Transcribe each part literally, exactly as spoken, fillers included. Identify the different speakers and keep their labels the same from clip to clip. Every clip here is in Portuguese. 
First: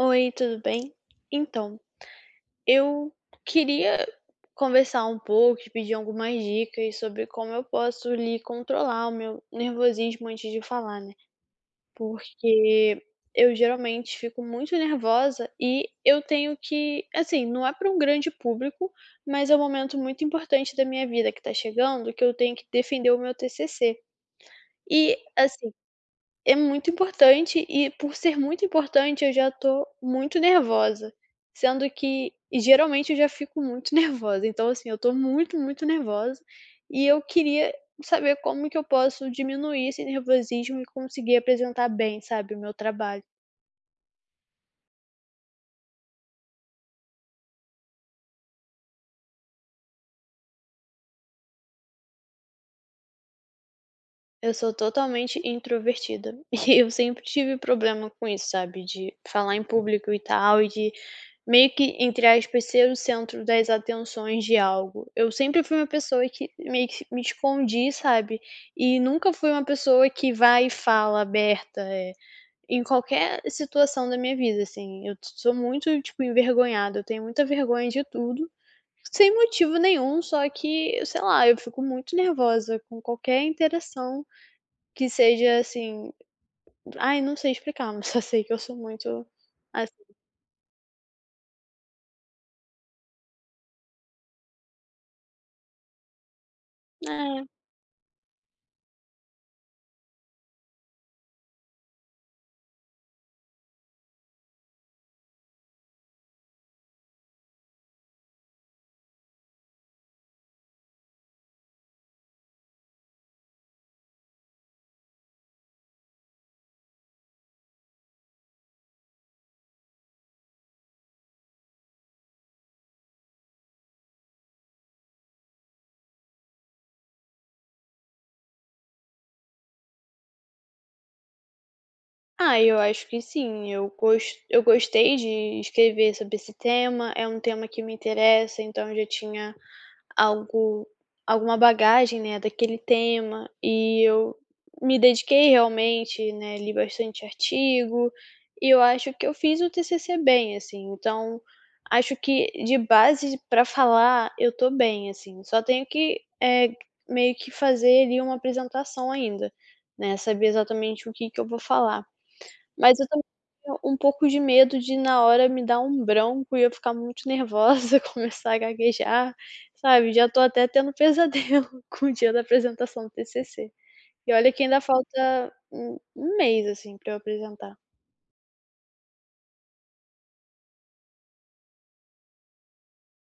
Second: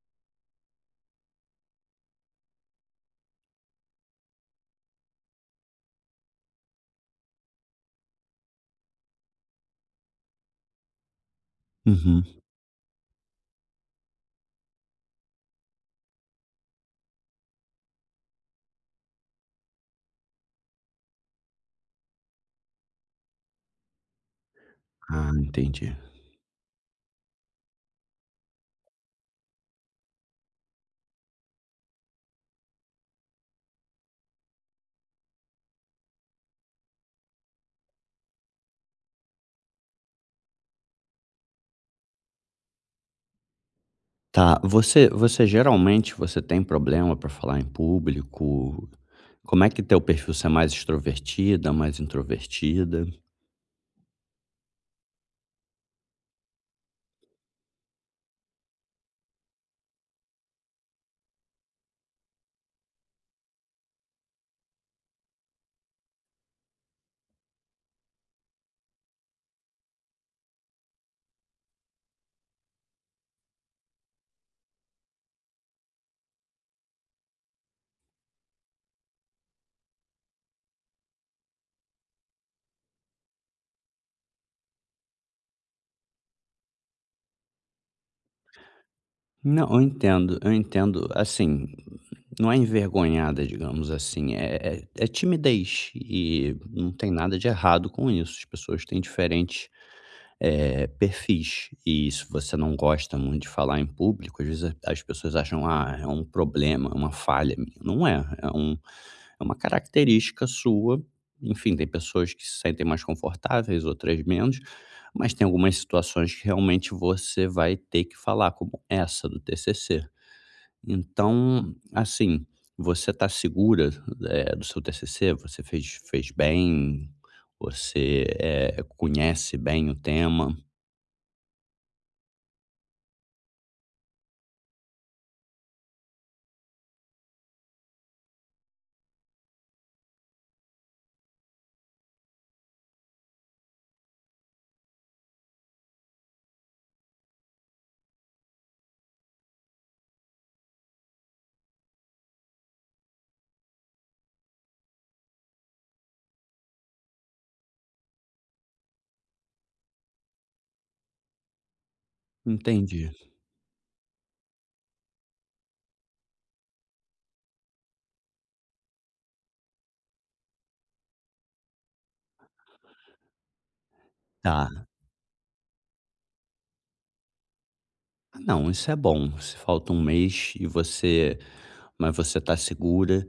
Speaker 1: Oi, tudo bem? Então, eu queria conversar um pouco, te pedir algumas dicas sobre como eu posso lhe controlar o meu nervosismo antes de falar, né?
Speaker 2: Uhum.
Speaker 1: Porque eu geralmente fico muito nervosa e eu tenho que, assim, não é para um grande público, mas é um momento muito importante da minha vida que tá chegando, que eu tenho que defender o meu T C C. E
Speaker 2: Ah,
Speaker 1: assim,
Speaker 2: entendi.
Speaker 1: é muito importante e por ser muito importante eu já tô muito nervosa, sendo que e geralmente eu já fico muito nervosa, então assim, eu tô muito, muito nervosa, e eu queria saber como que eu posso diminuir esse nervosismo e conseguir apresentar bem, sabe, o meu trabalho.
Speaker 2: Tá, você você geralmente você tem problema para falar em público? Como é que teu perfil, você é mais extrovertida, mais introvertida?
Speaker 1: Eu sou totalmente introvertida e eu sempre tive problema com isso, sabe, de falar em público e tal, e de meio que, entre aspas, ser o centro das atenções de algo. Eu sempre fui uma pessoa que meio que me escondi, sabe, e nunca fui uma pessoa que vai e fala aberta, eh, em qualquer situação da minha vida, assim. Eu sou muito, tipo, envergonhada, eu tenho muita vergonha de tudo, sem motivo nenhum, só que, sei lá, eu fico muito nervosa com qualquer interação que seja assim, ai não sei explicar, mas só sei que eu sou muito
Speaker 2: Não, eu
Speaker 1: assim
Speaker 2: entendo, eu entendo. Assim, não é envergonhada, digamos assim, é é é timidez e não tem nada
Speaker 1: é.
Speaker 2: de errado com isso. As pessoas têm diferentes, eh, perfis e se você não gosta muito de falar em público, às vezes a- as pessoas acham: "Ah, é um problema, é uma falha minha". Não é, é um, é uma característica sua, enfim, tem pessoas que se sentem mais confortáveis, outras menos, mas tem algumas situações que realmente você vai ter que falar, como essa do T C C. Então, assim, você está segura, eh, do seu T C C? Você fez fez bem? Você, eh, conhece bem o tema?
Speaker 1: Ah, eu acho que sim, eu gos eu gostei de escrever sobre esse tema, é um tema que me interessa, então eu já tinha algo alguma bagagem, né, daquele tema e eu me dediquei realmente, né, li bastante artigo, e eu acho que eu fiz o T C C bem, assim, então acho que de base para falar eu tô bem, assim, só tenho que, é meio que fazer ali uma apresentação ainda, né, saber exatamente o que que eu vou falar. Mas eu
Speaker 2: Entendi.
Speaker 1: também tenho um pouco de medo de na hora me dar um branco e eu ficar muito nervosa, começar a gaguejar, sabe. Já tô até tendo pesadelo com o dia da apresentação do T C C. E olha que ainda
Speaker 2: Tá.
Speaker 1: falta um um mês, assim, pra eu apresentar.
Speaker 2: Ah, não, isso é bom. Se falta um mês e você, mas você tá segura,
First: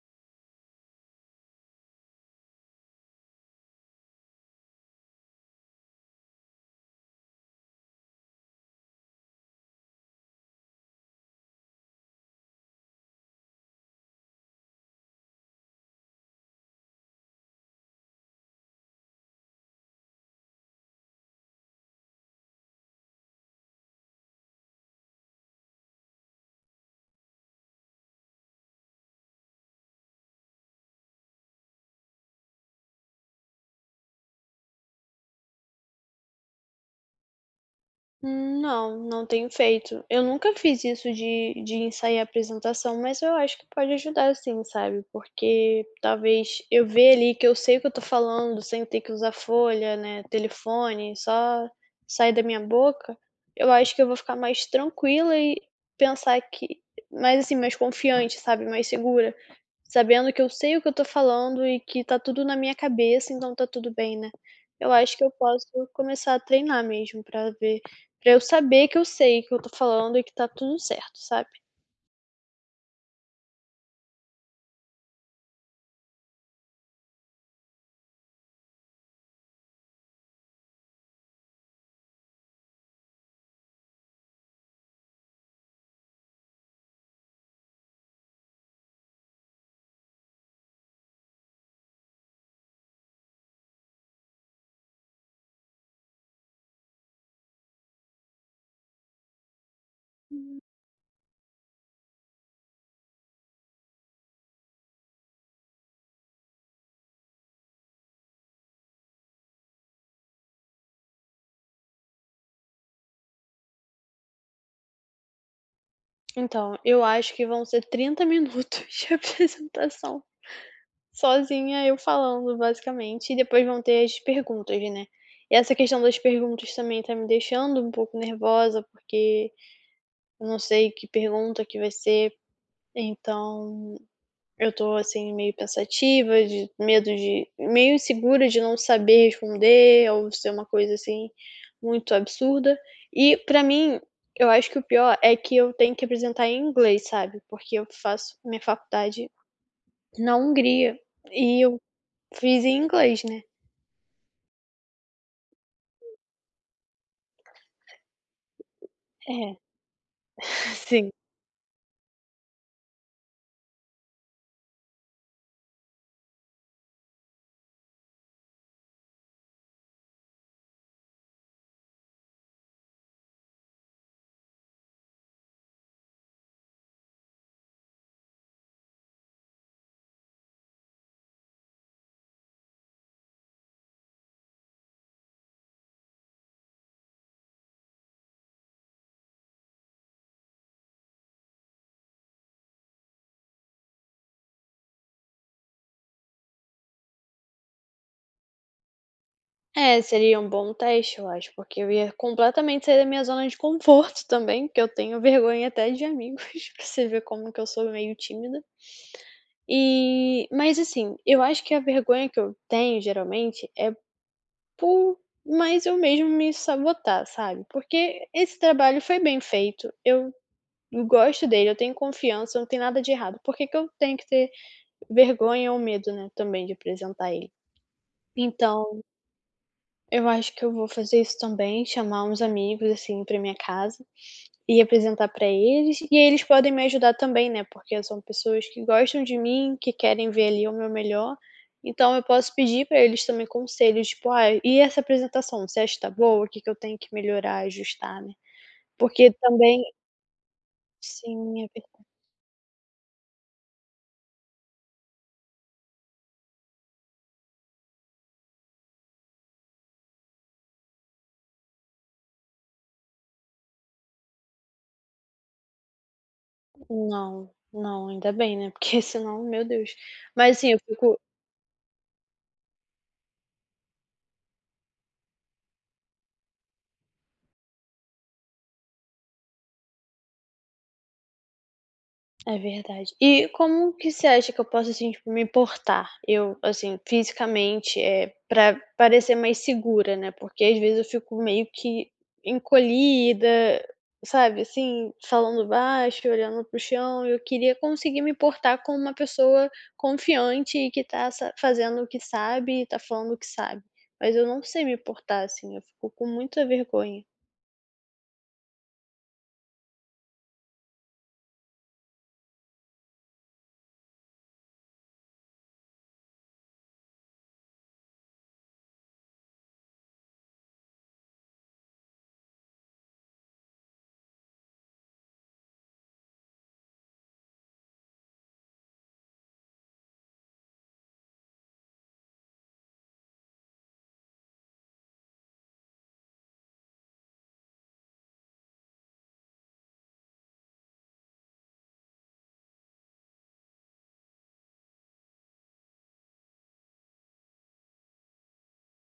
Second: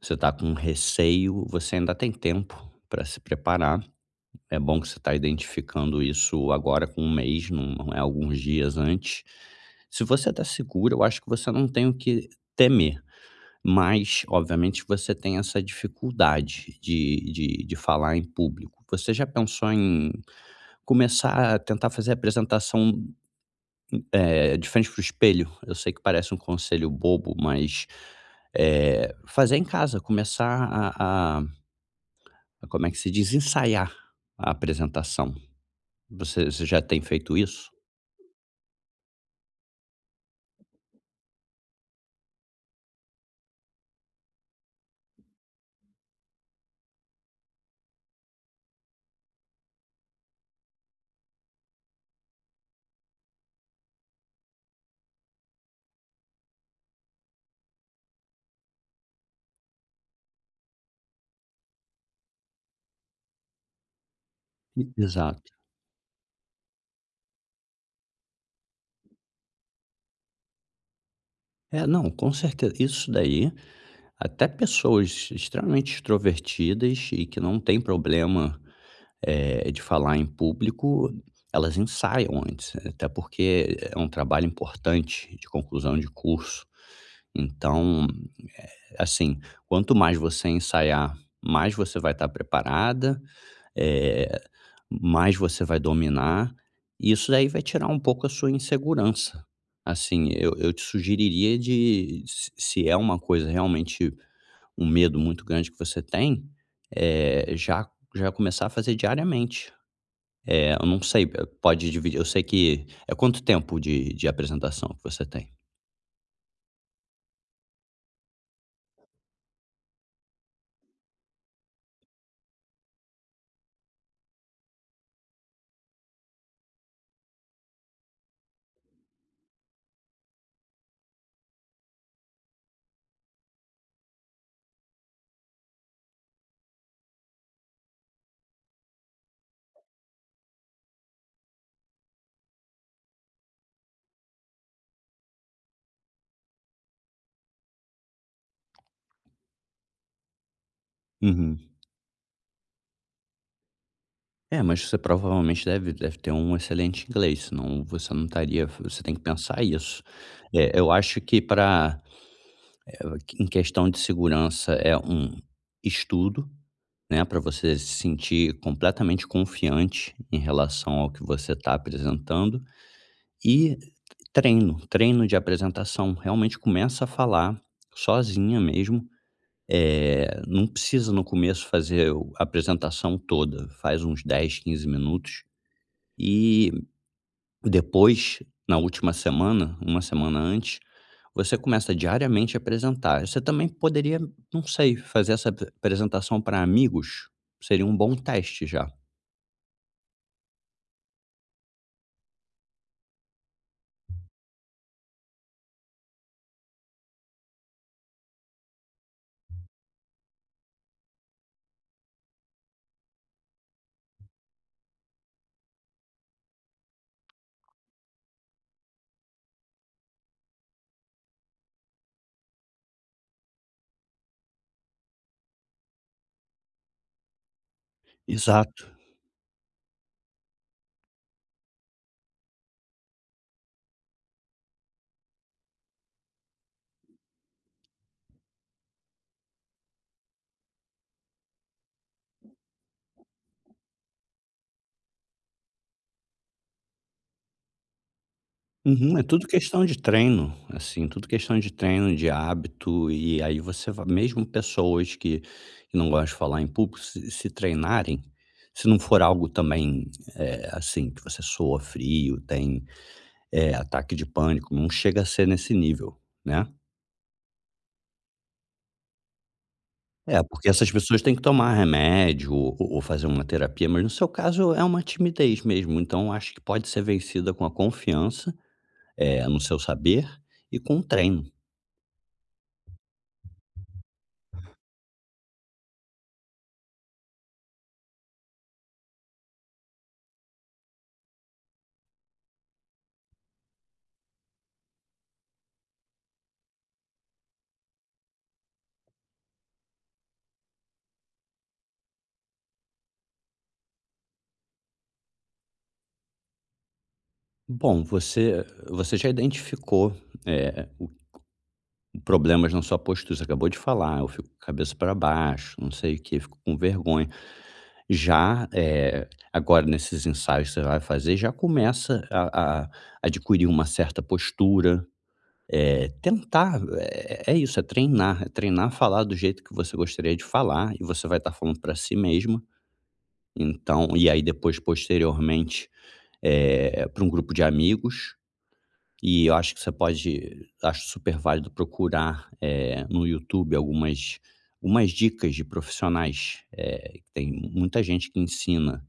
Speaker 2: você tá com receio, você ainda tem tempo para se preparar. É bom que você tá identificando isso agora com um mês, não não é alguns dias antes. Se você tá segura, eu acho que você não tem o que temer, mas obviamente você tem essa dificuldade de de de falar em público. Você já pensou em começar a tentar fazer apresentação é, de frente para espelho, eu sei que parece um conselho bobo, mas, eh, fazer em casa, começar a a a- como é que se diz? Ensaiar a apresentação. Você você já tem feito isso?
Speaker 1: Hum, não, não tenho feito. Eu nunca fiz isso de de ensaiar a apresentação, mas eu acho que pode ajudar sim, sabe, porque talvez eu ver ali que eu sei o que eu tô falando sem ter que usar folha, né, telefone, só sair da minha boca, eu acho que eu vou ficar mais tranquila e pensar que mais assim, mais confiante, sabe, mais segura. Sabendo que eu sei o que eu tô falando e que tá tudo na minha cabeça, então tá tudo bem, né.
Speaker 2: E
Speaker 1: Eu acho que eu
Speaker 2: exato.
Speaker 1: posso começar a treinar mesmo pra ver pra eu saber que eu sei o que eu tô falando e que tá tudo certo, sabe.
Speaker 2: É, não, com certeza. Isso daí, até pessoas extremamente extrovertidas e que não têm problema, eh, de falar em público, elas ensaiam antes, até porque é um trabalho importante de conclusão de curso. Então, assim, quanto mais você ensaiar, mais você vai estar preparada, eh, mais você vai dominar, e isso daí vai tirar um pouco a sua insegurança. Assim, eu
Speaker 1: Hum.
Speaker 2: eu te sugeriria de se se é uma coisa realmente um medo muito grande que você tem, eh, já já começar a fazer diariamente. Eh, eu não sei, eh, pode dividir, eu sei que é quanto tempo de de apresentação que você tem?
Speaker 1: Então, eu acho que vão ser trinta minutos de apresentação, sozinha eu falando basicamente, e depois vão ter as perguntas, né. E essa questão das perguntas também tá me deixando um pouco nervosa, porque eu não sei que pergunta que vai ser, então eu tô, assim, meio pensativa, de medo de meio insegura de não saber responder ou ser uma coisa, assim, muito absurda. E pra mim, eu acho que o pior é que eu tenho que apresentar em inglês, sabe, porque eu faço minha faculdade na Hungria e
Speaker 2: Uhum.
Speaker 1: eu fiz em inglês, né.
Speaker 2: É, mas você provavelmente deve deve ter um excelente inglês, senão você não estaria, você tem que
Speaker 1: É,
Speaker 2: pensar isso. Eh, eu
Speaker 1: sim.
Speaker 2: acho que para, em questão de segurança é um estudo, né, para você se sentir completamente confiante em relação ao que você está apresentando e treino, treino de apresentação. Realmente começa a falar sozinha mesmo. É, não precisa no começo fazer o a apresentação toda, faz uns dez, quinze minutos e depois, na última semana, uma semana antes, você começa diariamente a apresentar. Você também poderia, não sei, fazer essa apre- apresentação para amigos. Seria um bom teste já.
Speaker 1: É, seria um bom teste, eu acho, porque eu ia completamente sair da minha zona de conforto também, porque eu tenho vergonha até de amigos, pra você ver como que eu sou meio tímida. E mas assim, eu acho que a vergonha que eu tenho geralmente é por mais eu mesmo me sabotar, sabe. Porque esse trabalho foi bem feito, eu gosto dele, eu tenho confiança, não tem nada de errado. Por que que eu tenho que ter vergonha ou medo, né, também de apresentar ele?
Speaker 2: Exato.
Speaker 1: Então eu acho que eu vou fazer isso também, chamar uns amigos, assim, para minha casa e apresentar para eles, e aí eles podem me ajudar também, né, porque são pessoas que gostam de mim, que querem ver ali o meu melhor, então eu posso pedir para eles também conselhos, tipo: "Ah, e essa apresentação, você acha que tá boa? O que que eu tenho que melhorar, ajustar, né?".
Speaker 2: Uhum, é
Speaker 1: Porque
Speaker 2: tudo
Speaker 1: também
Speaker 2: questão de treino, assim, tudo questão
Speaker 1: sim, é
Speaker 2: de
Speaker 1: ver
Speaker 2: treino, de hábito, e aí você vai, mesmo pessoas que, que não gostam de falar em público, se, se treinarem, se não for algo também, é, assim, que você soa frio, tem, é, ataque de pânico, não chega a ser nesse nível, né?
Speaker 1: não, não, ainda bem, né, porque senão, meu Deus.
Speaker 2: É,
Speaker 1: Mas
Speaker 2: porque
Speaker 1: assim, eu
Speaker 2: essas
Speaker 1: fico
Speaker 2: pessoas têm que tomar remédio ou ou fazer uma terapia, mas no seu caso é uma timidez mesmo, então acho que pode ser vencida com a confiança, eh, no seu saber e com o treino.
Speaker 1: é verdade. E como que você acha que eu posso, assim, tipo, me portar? Eu, assim, fisicamente, é pra parecer mais segura, né, porque às vezes eu fico meio que encolhida, sabe, assim, falando baixo, olhando para o chão, eu queria conseguir me portar como uma pessoa confiante e que tá sa fazendo o que sabe e tá falando o que sabe, mas eu não sei me portar assim, eu fico com muita vergonha.
Speaker 2: Bom, você você já identificou, eh, problemas na sua postura, você acabou de falar: "Eu fico com a cabeça para baixo, não sei o que, fico com vergonha". Já, eh, agora nesses ensaios que você vai fazer, já começa a a adquirir uma certa postura. É tentar, é é isso, é treinar, é treinar a falar do jeito que você gostaria de falar e você vai estar falando para si mesma, então e aí depois posteriormente, eh, para um grupo de amigos, e eu acho que você pode, acho super válido procurar, eh, no YouTube algumas algumas dicas de profissionais, eh, tem muita gente que ensina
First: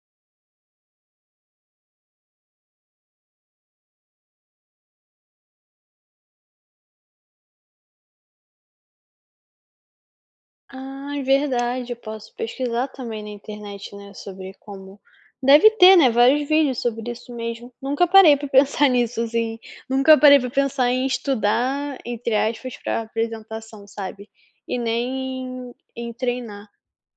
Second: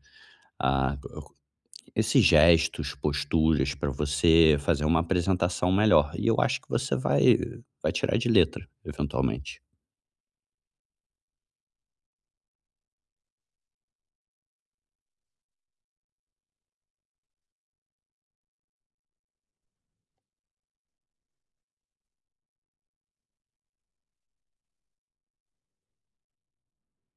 Speaker 2: esses gestos, posturas para você fazer uma apresentação melhor. E eu acho que você vai vai tirar de letra, eventualmente.
Speaker 1: Ah, é verdade, eu posso pesquisar também na internet, né, sobre como deve ter, né, vários vídeos sobre isso mesmo. Nunca parei pra pensar nisso, assim, nunca parei pra pensar em estudar, entre aspas, pra apresentação, sabe, e nem em em treinar.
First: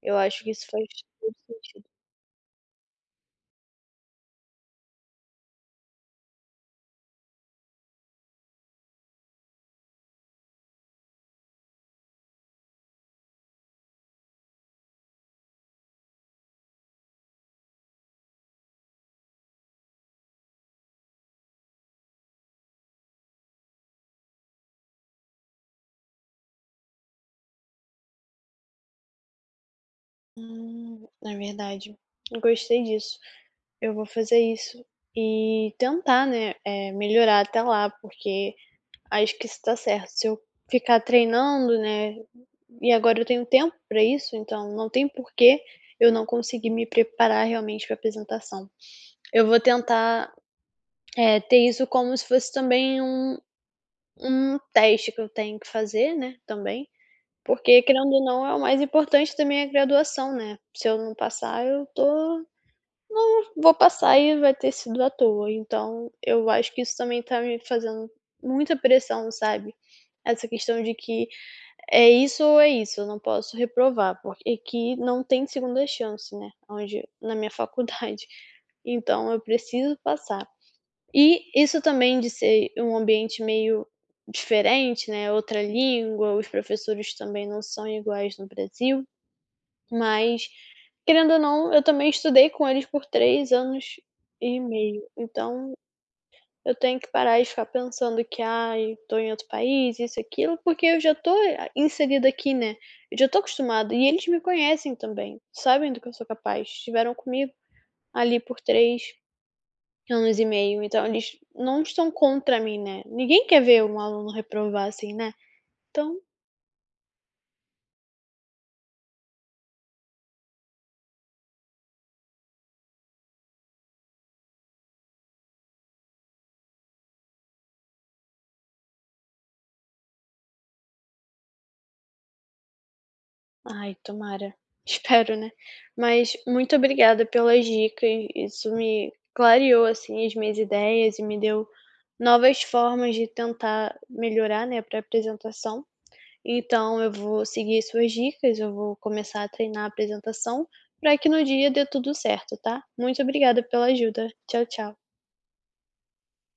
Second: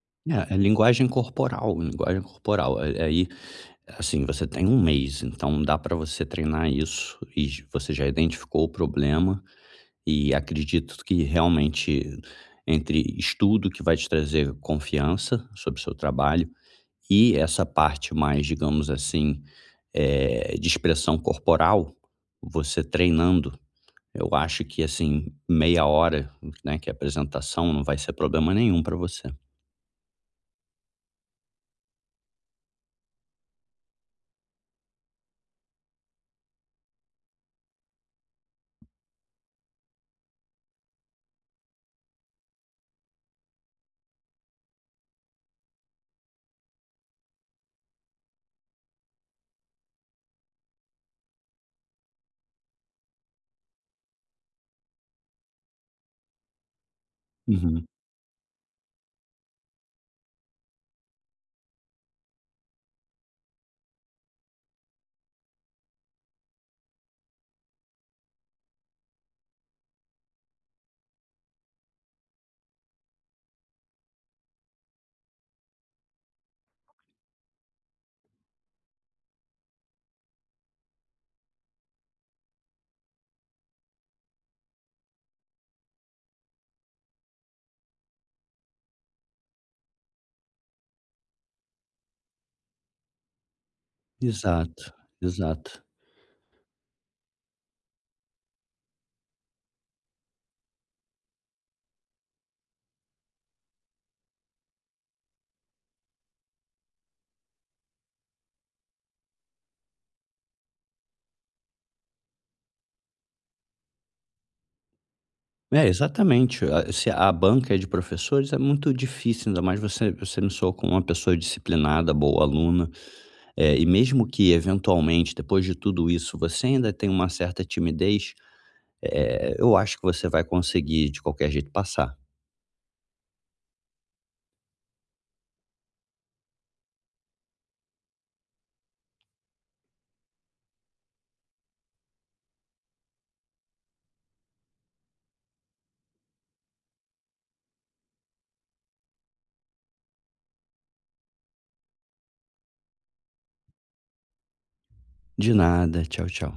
Speaker 1: Eu acho que
Speaker 2: É, é
Speaker 1: isso faz
Speaker 2: linguagem
Speaker 1: todo
Speaker 2: corporal,
Speaker 1: sentido.
Speaker 2: linguagem corporal. A- Aí, assim, você tem um mês, então dá para você treinar isso e j- você já identificou o problema e acredito que realmente entre estudo que vai te trazer confiança sobre o seu trabalho. E essa parte mais, digamos assim, eh, de expressão corporal, você treinando, eu acho que, assim, meia hora, né, que é a apresentação, não vai ser problema nenhum para você.
Speaker 1: Hum, é verdade. Eu gostei disso. Eu vou fazer isso e tentar, né, eh, melhorar até lá, porque acho que isso tá certo. Se eu ficar treinando, né, e agora eu tenho tempo pra isso, então não tem porquê eu não conseguir me preparar realmente pra apresentação. Eu vou tentar, eh, ter isso como se fosse também um um teste que eu tenho que fazer, né, também, porque
Speaker 2: Uhum.
Speaker 1: querendo ou não é o mais importante também é a graduação, né. Se eu não passar eu tô vou passar e vai ter sido à toa, então eu acho que isso também tá me fazendo muita pressão, sabe. Essa questão de que é isso ou é isso, eu não posso reprovar, porque que não tem segunda chance, né, onde na minha faculdade. Então eu preciso passar. E isso também de ser um ambiente meio diferente, né, outra língua, os professores também não são iguais no Brasil, mas querendo ou não, eu também estudei com eles por três anos e
Speaker 2: Exato,
Speaker 1: meio, então
Speaker 2: exato.
Speaker 1: eu tenho que parar de ficar pensando que: "Ai, tô em outro país, isso aquilo", porque eu já tô a- inserida aqui, né, eu já tô acostumada e eles me conhecem também, sabem do que eu sou capaz, estiveram comigo ali por três anos e meio, então eles não estão contra mim, né. Ninguém quer ver um aluno reprovar assim, né.
Speaker 2: É,
Speaker 1: Então
Speaker 2: exatamente. A se a banca é de professores, é muito difícil, ainda mais você você me soa como uma pessoa disciplinada, boa aluna, eh, e mesmo que eventualmente, depois de tudo isso, você ainda tem uma certa timidez, eh, eu acho que você vai conseguir de qualquer jeito passar.
Speaker 1: ai, tomara. Espero, né. Mas muito obrigada pelas dicas, isso me clareou, assim, as minhas ideias e me deu novas formas de tentar melhorar, né, pra apresentação. Então eu vou seguir suas dicas, eu vou começar a treinar a apresentação para que no dia dê tudo certo, tá. Muito obrigada pela ajuda. Tchau, tchau.
Speaker 2: De nada, tchau, tchau.